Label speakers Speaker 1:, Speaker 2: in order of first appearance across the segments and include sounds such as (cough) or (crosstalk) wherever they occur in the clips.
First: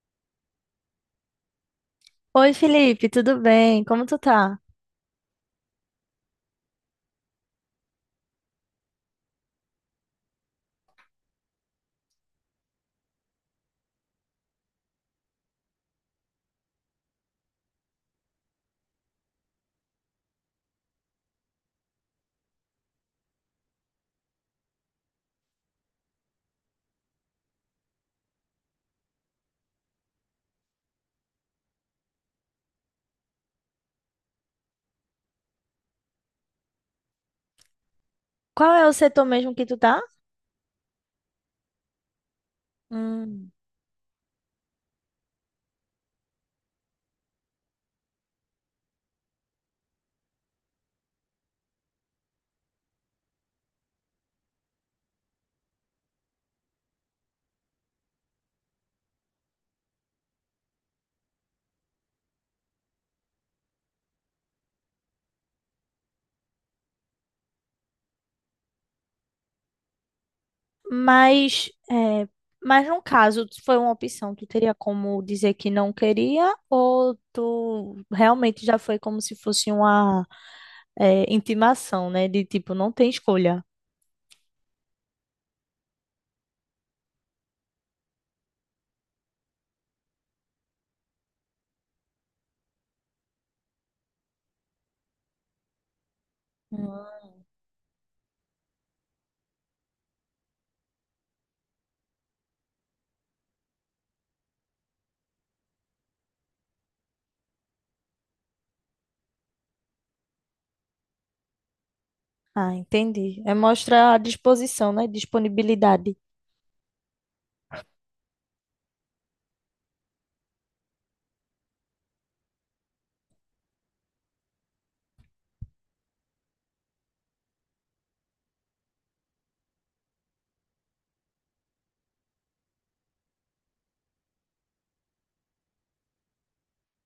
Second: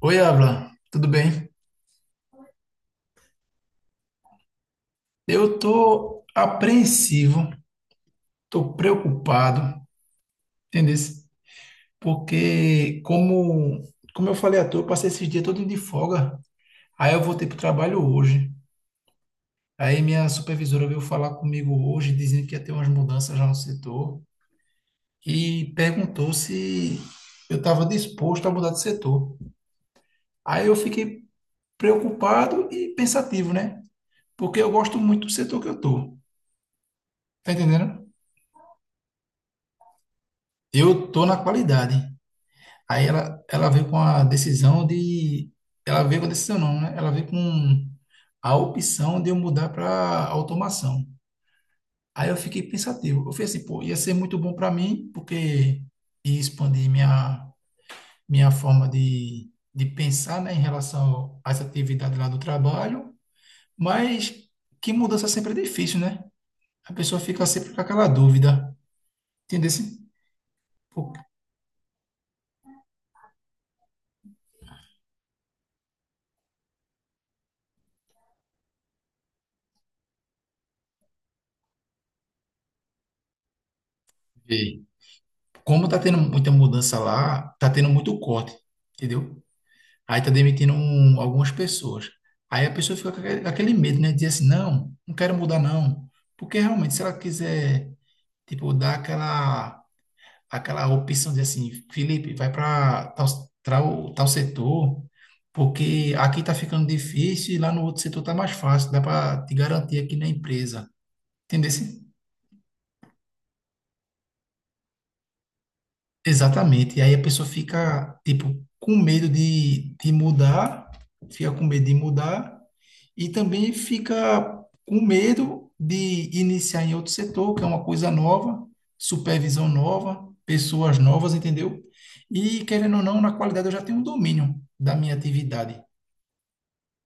Speaker 1: Oi, Abla, tudo bem?
Speaker 2: Oi, Felipe, tudo bem? Como tu tá?
Speaker 1: Eu tô apreensivo, tô preocupado, entendeu? Porque como eu falei à toa, eu passei esses dias todo de folga. Aí eu voltei pro trabalho hoje. Aí minha supervisora veio falar comigo hoje, dizendo que ia ter umas mudanças já no setor e perguntou se eu estava disposto a mudar de setor. Aí eu fiquei preocupado e pensativo, né? Porque eu gosto muito do setor que eu tô. Tá entendendo?
Speaker 2: Qual é o setor mesmo que tu tá?
Speaker 1: Eu tô na qualidade. Aí ela,
Speaker 2: Hum.
Speaker 1: ela veio com a decisão de. Ela veio com a decisão, não, né? Ela veio com a opção de eu mudar para automação. Aí eu fiquei pensativo. Eu falei assim, pô, ia ser muito bom para mim, porque ia expandir minha forma de pensar, né, em relação às atividades lá do trabalho. Mas que mudança sempre é difícil, né? A pessoa fica sempre com aquela dúvida. Entendeu?
Speaker 2: Mas, é, mas, no caso, foi uma opção? Tu teria como dizer que não queria, ou tu realmente já foi como se fosse uma intimação, né? De tipo, não tem escolha.
Speaker 1: Porque como tá tendo muita mudança lá, tá tendo muito corte, entendeu? Aí tá demitindo algumas pessoas. Aí a pessoa fica com aquele medo, né? Diz assim, não, não quero mudar, não. Porque realmente, se ela
Speaker 2: Hum.
Speaker 1: quiser, tipo, dar aquela opção de assim, Felipe, vai para tal, tal, tal setor, porque aqui tá ficando difícil e lá no outro setor tá mais fácil, dá para te garantir aqui na empresa. Entendeu?
Speaker 2: Ah, entendi. É mostrar a disposição, né? Disponibilidade.
Speaker 1: Exatamente. E aí a pessoa fica, tipo, com medo de mudar, fica com medo de mudar e também fica com medo de iniciar em outro setor, que é uma coisa nova, supervisão nova, pessoas novas, entendeu? E querendo ou não, na qualidade eu já tenho um domínio da minha atividade.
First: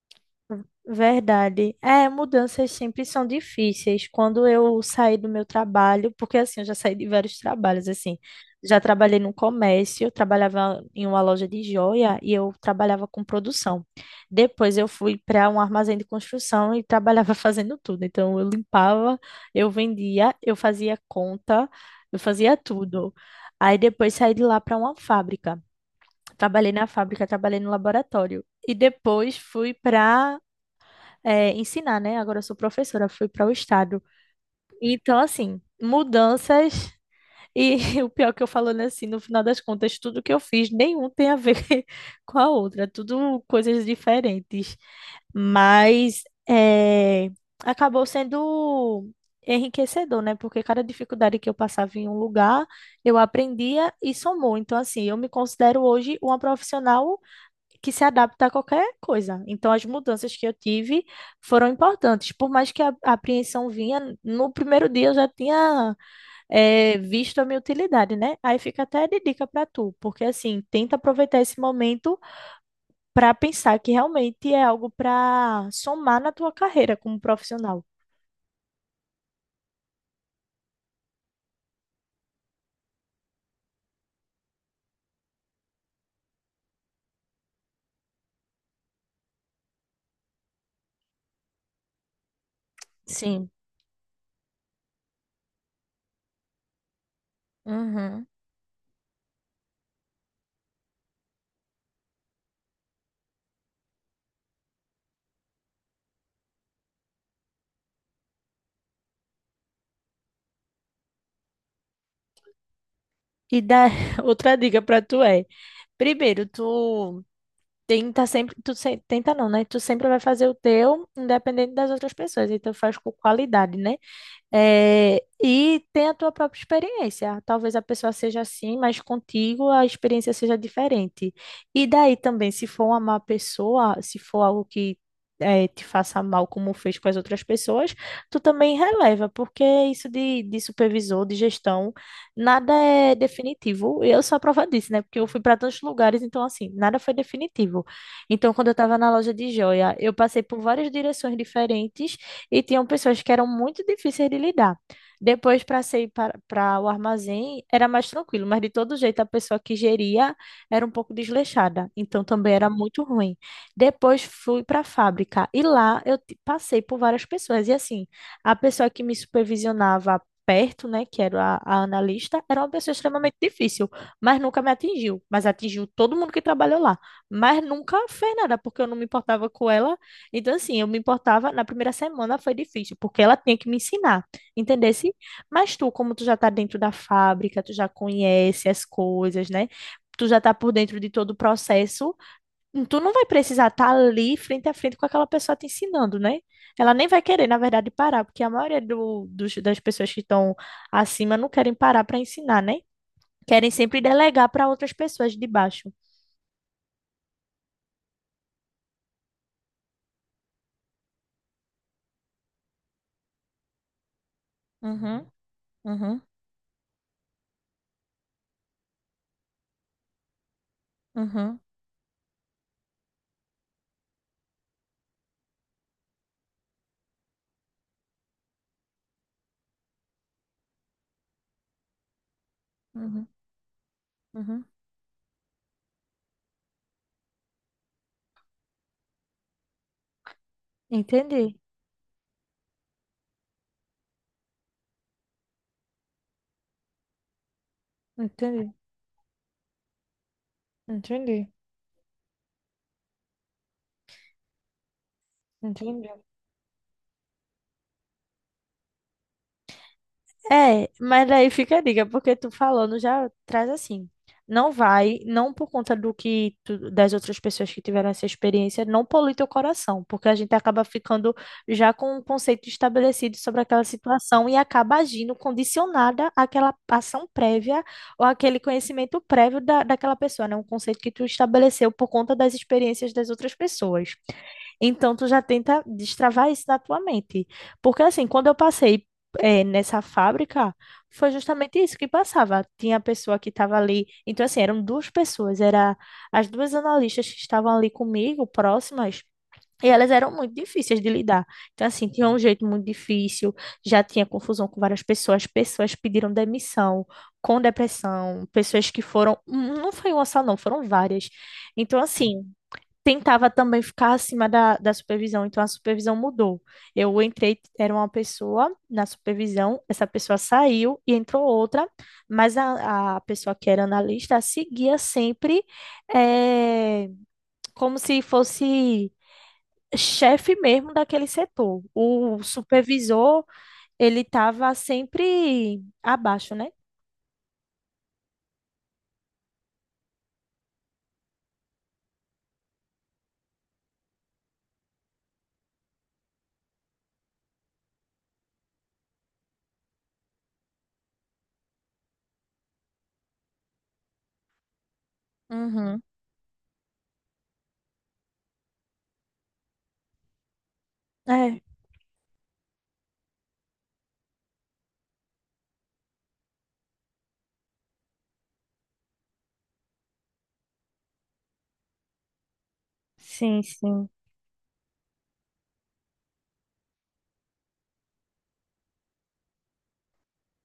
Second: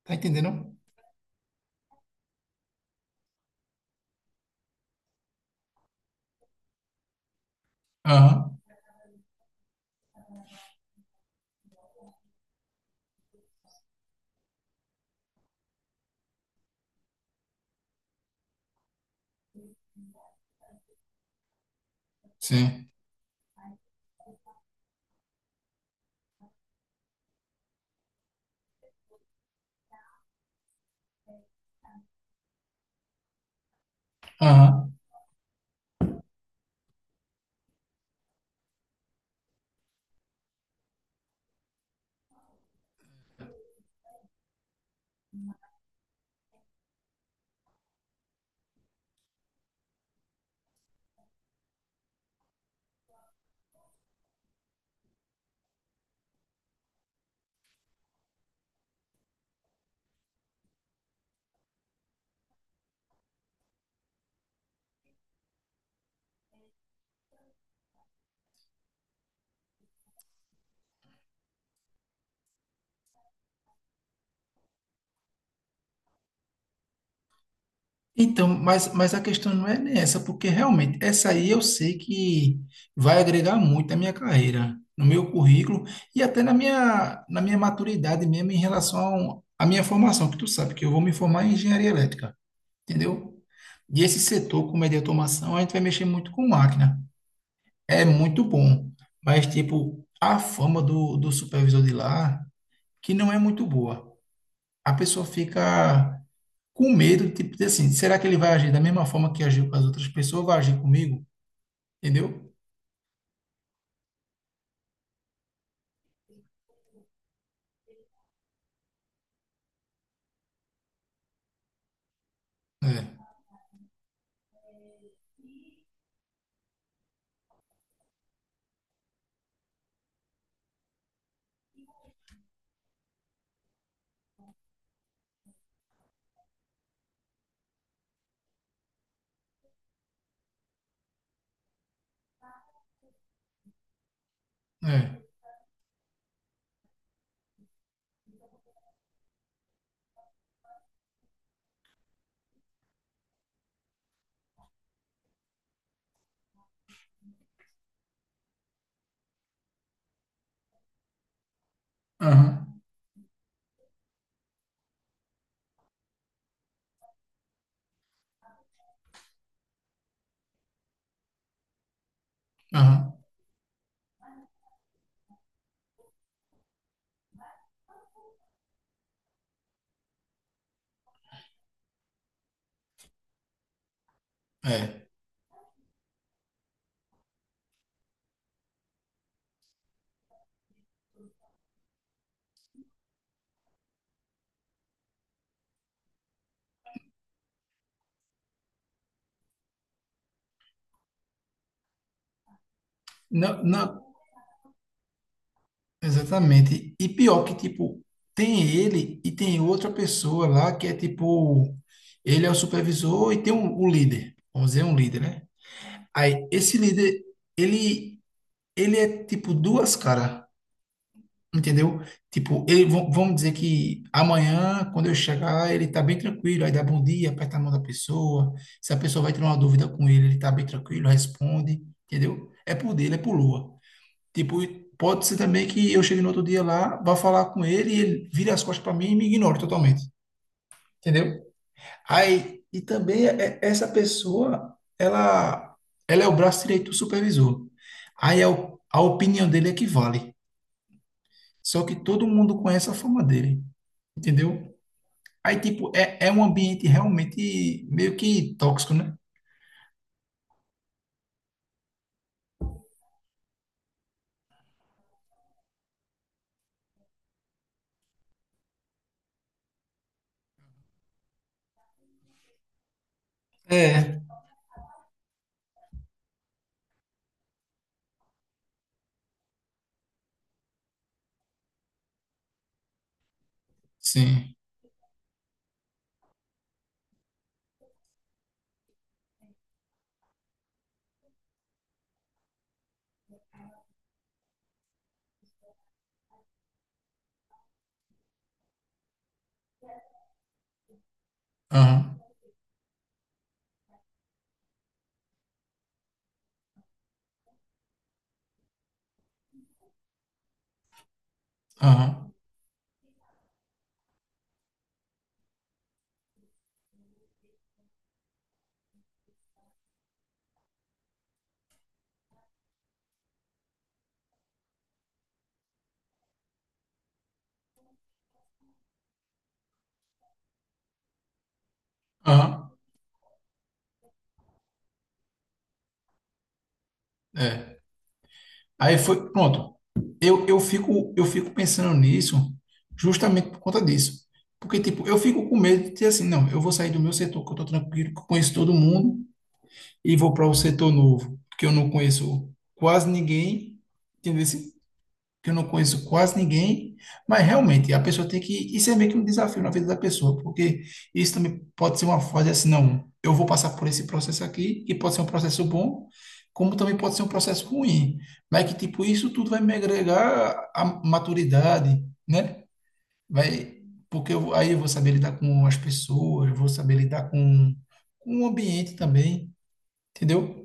Speaker 1: Tá entendendo?
Speaker 2: Verdade. É, mudanças sempre são difíceis. Quando eu saí do meu trabalho, porque assim, eu já saí de vários trabalhos, assim.
Speaker 1: Aham,
Speaker 2: Já trabalhei no comércio, eu trabalhava em uma loja de joia e eu trabalhava com produção. Depois eu fui para um armazém de construção e trabalhava (laughs) fazendo tudo. Então eu limpava, eu vendia, eu fazia conta, eu fazia
Speaker 1: sim.
Speaker 2: tudo. Aí depois saí de lá para uma fábrica. Trabalhei na fábrica, trabalhei no laboratório. E depois fui para ensinar, né? Agora eu sou professora, fui para o estado.
Speaker 1: Aham.
Speaker 2: Então, assim, mudanças. E (laughs) o pior que eu falando assim, no final das contas, tudo que eu fiz, nenhum tem a ver (laughs) com a outra, tudo coisas diferentes. Mas é, acabou sendo enriquecedor, né? Porque cada dificuldade que eu passava em um lugar, eu aprendia e somou. Então, assim, eu me considero hoje uma profissional que se adapta a qualquer coisa. Então, as mudanças que eu tive foram importantes. Por mais que a apreensão vinha, no primeiro dia eu já tinha visto a minha utilidade, né? Aí fica até de dica para tu, porque assim, tenta aproveitar esse momento para pensar que realmente é algo para somar na tua carreira como profissional.
Speaker 1: Então, mas a questão não é nem essa, porque realmente essa aí eu sei que vai agregar muito na minha carreira, no meu currículo e até na na minha maturidade mesmo em relação à minha formação, que tu sabe que eu vou me formar em engenharia elétrica, entendeu?
Speaker 2: Sim.
Speaker 1: E esse setor, como é de automação, a gente vai mexer muito com máquina. É
Speaker 2: Uhum.
Speaker 1: muito bom, mas tipo, a fama do supervisor de lá, que não é muito boa. A pessoa fica com medo, de tipo, de assim, será que ele vai agir da mesma forma que agiu com as outras pessoas, vai agir comigo? Entendeu?
Speaker 2: E da (laughs) outra dica para tu é, primeiro, tu tenta sempre, tu se- tenta não, né? Tu sempre vai fazer o teu, independente das outras pessoas. Então faz
Speaker 1: É,
Speaker 2: com qualidade, né? É, e tem a tua própria experiência. Talvez a pessoa seja assim, mas contigo a experiência seja diferente. E daí também, se for uma má pessoa, se for algo que te faça mal, como fez com as outras pessoas, tu também releva, porque isso de supervisor, de gestão, nada é definitivo. Eu sou a prova disso, né?
Speaker 1: é,
Speaker 2: Porque eu fui para tantos lugares, então, assim, nada foi definitivo. Então, quando eu estava na loja de joia, eu passei por várias direções diferentes e tinham pessoas que eram muito difíceis de lidar. Depois, para sair para o armazém, era mais tranquilo, mas de todo jeito a pessoa que geria era um pouco desleixada, então também era
Speaker 1: aham,
Speaker 2: muito ruim. Depois fui para a fábrica e lá passei por várias pessoas, e assim, a pessoa que me supervisionava perto, né, que era a analista, era uma pessoa
Speaker 1: aham,
Speaker 2: extremamente difícil, mas nunca me atingiu, mas atingiu todo mundo que trabalhou lá. Mas nunca fez nada, porque eu não me importava com ela. Então, assim, eu me importava, na primeira semana foi difícil, porque ela tinha que me ensinar,
Speaker 1: é.
Speaker 2: entendesse? Mas tu, como tu já tá dentro da fábrica, tu já conhece as coisas, né? Tu já tá por dentro de todo o processo, tu não vai precisar estar ali frente a frente com aquela pessoa te ensinando, né? Ela nem vai querer, na verdade, parar, porque a maioria das pessoas que estão acima não querem parar para ensinar, né?
Speaker 1: Não,
Speaker 2: Querem sempre
Speaker 1: não,
Speaker 2: delegar para outras pessoas de baixo.
Speaker 1: exatamente. E pior que, tipo, tem ele e tem outra pessoa lá que é, tipo, ele é o supervisor e tem um, o líder, vamos dizer, um líder,
Speaker 2: Uhum,
Speaker 1: né?
Speaker 2: uhum,
Speaker 1: Aí, esse líder, ele, ele é, tipo, duas caras.
Speaker 2: uhum,
Speaker 1: Entendeu? Tipo, ele, vão dizer que amanhã, quando eu chegar, ele tá bem tranquilo. Aí dá bom dia, aperta a mão da pessoa. Se a pessoa vai ter uma dúvida com ele, ele tá bem tranquilo, responde. Entendeu? É por dele, é
Speaker 2: uhum,
Speaker 1: por Lua. Tipo,
Speaker 2: uhum.
Speaker 1: e pode ser também que eu chegue no outro dia lá, vá falar com ele e ele vire as costas para mim e me ignore totalmente. Entendeu?
Speaker 2: Entendi,
Speaker 1: Aí, e também é, essa pessoa, ela é o braço direito do supervisor. Aí
Speaker 2: entendi.
Speaker 1: a opinião dele é que vale.
Speaker 2: Entendi,
Speaker 1: Só que todo mundo conhece a fama dele, entendeu? Aí, tipo,
Speaker 2: entendi.
Speaker 1: é um ambiente realmente meio que tóxico, né?
Speaker 2: É, mas daí fica a dica, porque tu falando já traz assim. Não vai, não, por conta do que das outras pessoas que tiveram essa experiência. Não polui teu coração, porque a gente acaba ficando já com um conceito estabelecido sobre aquela
Speaker 1: É,
Speaker 2: situação e acaba agindo condicionada àquela ação prévia ou àquele conhecimento prévio daquela pessoa, né? Um conceito que tu estabeleceu por conta das experiências das outras pessoas.
Speaker 1: sim.
Speaker 2: Então, tu já tenta destravar isso na tua mente. Porque, assim, quando eu passei, nessa fábrica, foi justamente isso que passava. Tinha a pessoa que estava ali. Então, assim, eram duas pessoas. Era as duas analistas que estavam ali comigo, próximas. E elas eram muito difíceis de lidar. Então, assim,
Speaker 1: Aham.
Speaker 2: tinha um jeito muito difícil, já tinha confusão com várias pessoas, pessoas pediram demissão, com depressão, pessoas que foram. Não foi uma só, não, foram várias. Então,
Speaker 1: Aham.
Speaker 2: assim, tentava também ficar acima da supervisão, então a supervisão mudou. Eu entrei, era uma pessoa na supervisão, essa pessoa saiu e entrou outra, mas a pessoa que era analista seguia sempre eh, como se fosse chefe mesmo daquele setor. O
Speaker 1: Aham.
Speaker 2: supervisor, ele estava sempre abaixo, né?
Speaker 1: É. Aí foi, pronto. Eu fico, eu fico pensando nisso justamente por conta disso. Porque, tipo, eu fico com medo de dizer assim, não, eu vou sair do meu setor, que eu tô tranquilo, que eu conheço todo mundo, e vou para um setor novo, que eu não conheço quase ninguém, entendeu? Que eu não
Speaker 2: Uhum.
Speaker 1: conheço quase ninguém, mas realmente a pessoa tem que. Isso é meio que um desafio na vida da pessoa, porque isso também
Speaker 2: É,
Speaker 1: pode ser uma fase assim, não, eu vou passar por esse processo aqui, e pode ser um processo bom, como também pode ser um processo ruim, mas que tipo, isso tudo vai me agregar a maturidade, né?
Speaker 2: sim,
Speaker 1: Vai,
Speaker 2: sim.
Speaker 1: porque aí eu vou saber lidar com as pessoas, eu vou saber lidar com o ambiente também, entendeu?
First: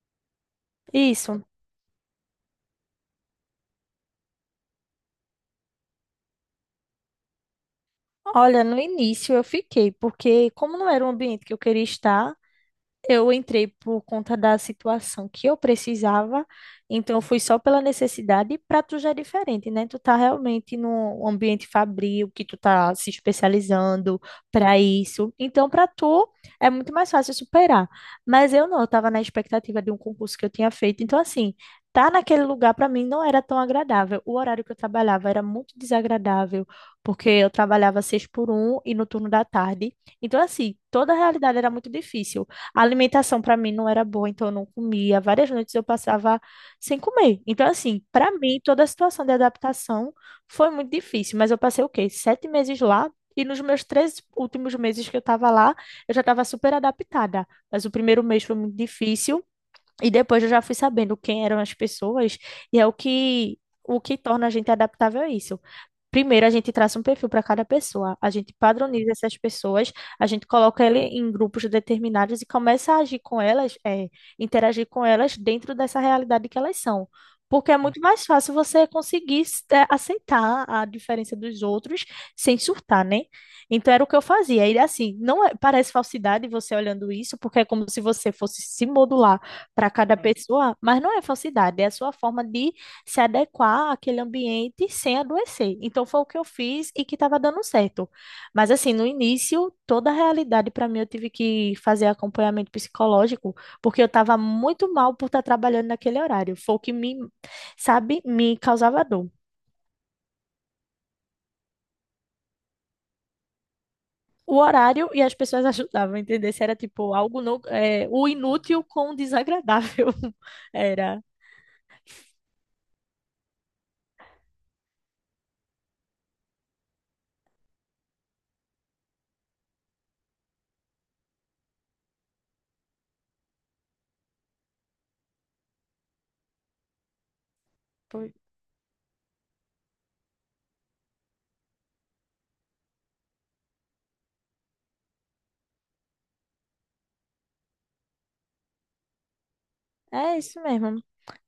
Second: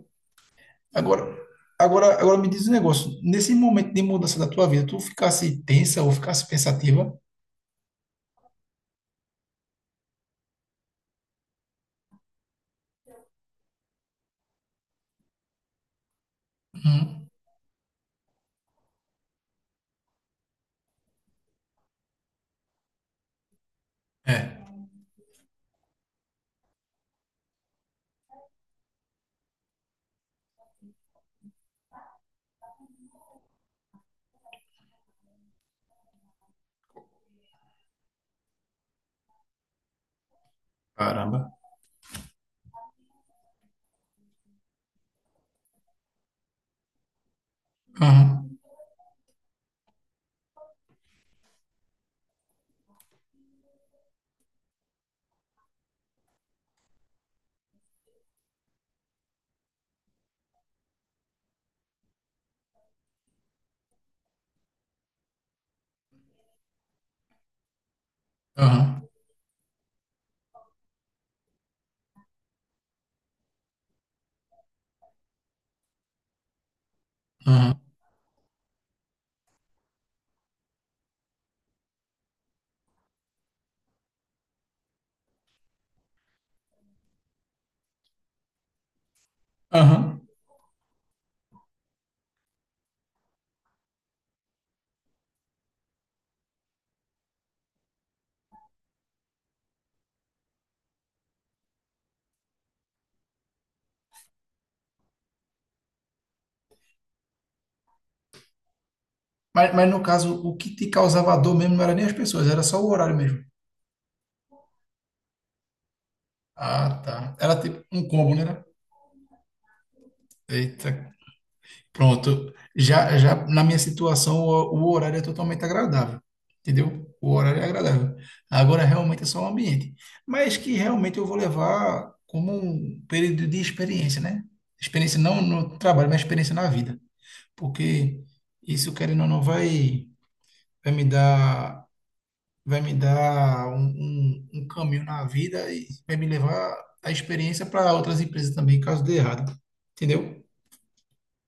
Speaker 1: Agora,
Speaker 2: Isso.
Speaker 1: agora me diz um negócio. Nesse momento de mudança da tua vida, tu ficasse tensa ou ficasse pensativa?
Speaker 2: Olha, no início eu fiquei, porque como não era um ambiente que eu queria estar, eu entrei por conta da situação que eu precisava, então eu
Speaker 1: Uhum.
Speaker 2: fui só pela necessidade. E para tu já é diferente, né? Tu tá realmente num ambiente fabril, que tu tá se especializando
Speaker 1: É,
Speaker 2: para isso. Então, para tu é muito mais fácil superar. Mas eu não, eu tava na expectativa de um concurso que eu tinha feito. Então, assim, tá naquele lugar para mim não era tão agradável. O horário que eu trabalhava era muito desagradável, porque eu trabalhava seis por um e no turno da tarde. Então, assim, toda a
Speaker 1: caramba.
Speaker 2: realidade era muito difícil. A alimentação para mim não era boa, então eu não comia. Várias noites eu passava sem comer. Então, assim, para
Speaker 1: Aham,
Speaker 2: mim, toda a situação de adaptação foi muito difícil. Mas eu passei o quê? 7 meses lá. E nos meus 3 últimos meses que eu estava lá, eu já estava super adaptada. Mas o primeiro mês foi muito difícil. E depois eu já fui sabendo quem eram as pessoas. E é o que torna a gente adaptável a isso. Primeiro, a gente traça um perfil para cada pessoa, a gente
Speaker 1: aham,
Speaker 2: padroniza essas pessoas, a gente coloca ele em grupos determinados e começa a agir com elas, interagir com elas dentro dessa realidade que elas são. Porque é
Speaker 1: aham,
Speaker 2: muito mais fácil você conseguir aceitar a diferença dos outros sem surtar, né? Então era o que eu fazia. E assim, não é- parece falsidade você olhando isso, porque é como se você fosse se modular para cada
Speaker 1: aham.
Speaker 2: pessoa, mas não é falsidade, é a sua forma de se adequar àquele ambiente sem adoecer. Então foi o que eu fiz e que estava dando certo. Mas assim, no início, toda a realidade para mim, eu tive que fazer acompanhamento psicológico, porque eu estava muito mal por estar trabalhando naquele horário. Foi o que me, sabe, me causava dor.
Speaker 1: Mas no caso, o que te causava dor mesmo não era nem as pessoas, era só o horário mesmo.
Speaker 2: O horário e as pessoas (laughs) ajudavam a entender se era
Speaker 1: Ah,
Speaker 2: tipo
Speaker 1: tá.
Speaker 2: algo
Speaker 1: Era
Speaker 2: não,
Speaker 1: tipo um
Speaker 2: é, o
Speaker 1: combo, né?
Speaker 2: inútil com o desagradável. (laughs)
Speaker 1: Eita,
Speaker 2: Era.
Speaker 1: pronto. Já na minha situação, o horário é totalmente agradável. Entendeu? O horário é agradável. Agora, realmente, é só o ambiente. Mas que realmente eu vou levar como um período de experiência, né? Experiência não no trabalho, mas experiência na vida. Porque
Speaker 2: Foi-
Speaker 1: isso, querendo ou não, vai me dar, vai me dar um caminho na vida e vai me levar a experiência para outras empresas também, caso dê errado.
Speaker 2: É
Speaker 1: Entendeu?
Speaker 2: isso mesmo.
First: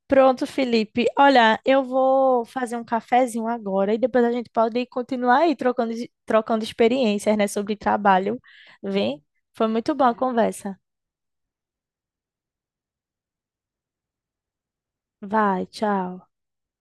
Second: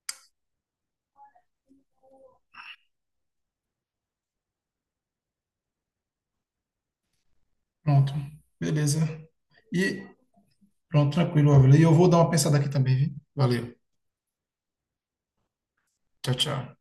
Speaker 2: Pronto, Felipe. Olha, eu vou fazer um cafezinho agora e depois a gente pode continuar aí trocando, experiências, né, sobre
Speaker 1: Pronto.
Speaker 2: trabalho.
Speaker 1: Beleza.
Speaker 2: Vem? Foi muito
Speaker 1: E,
Speaker 2: boa a conversa.
Speaker 1: pronto, tranquilo, Ávila. E eu vou dar uma pensada aqui também, viu? Valeu.
Speaker 2: Vai, tchau.
Speaker 1: Tchau, tchau.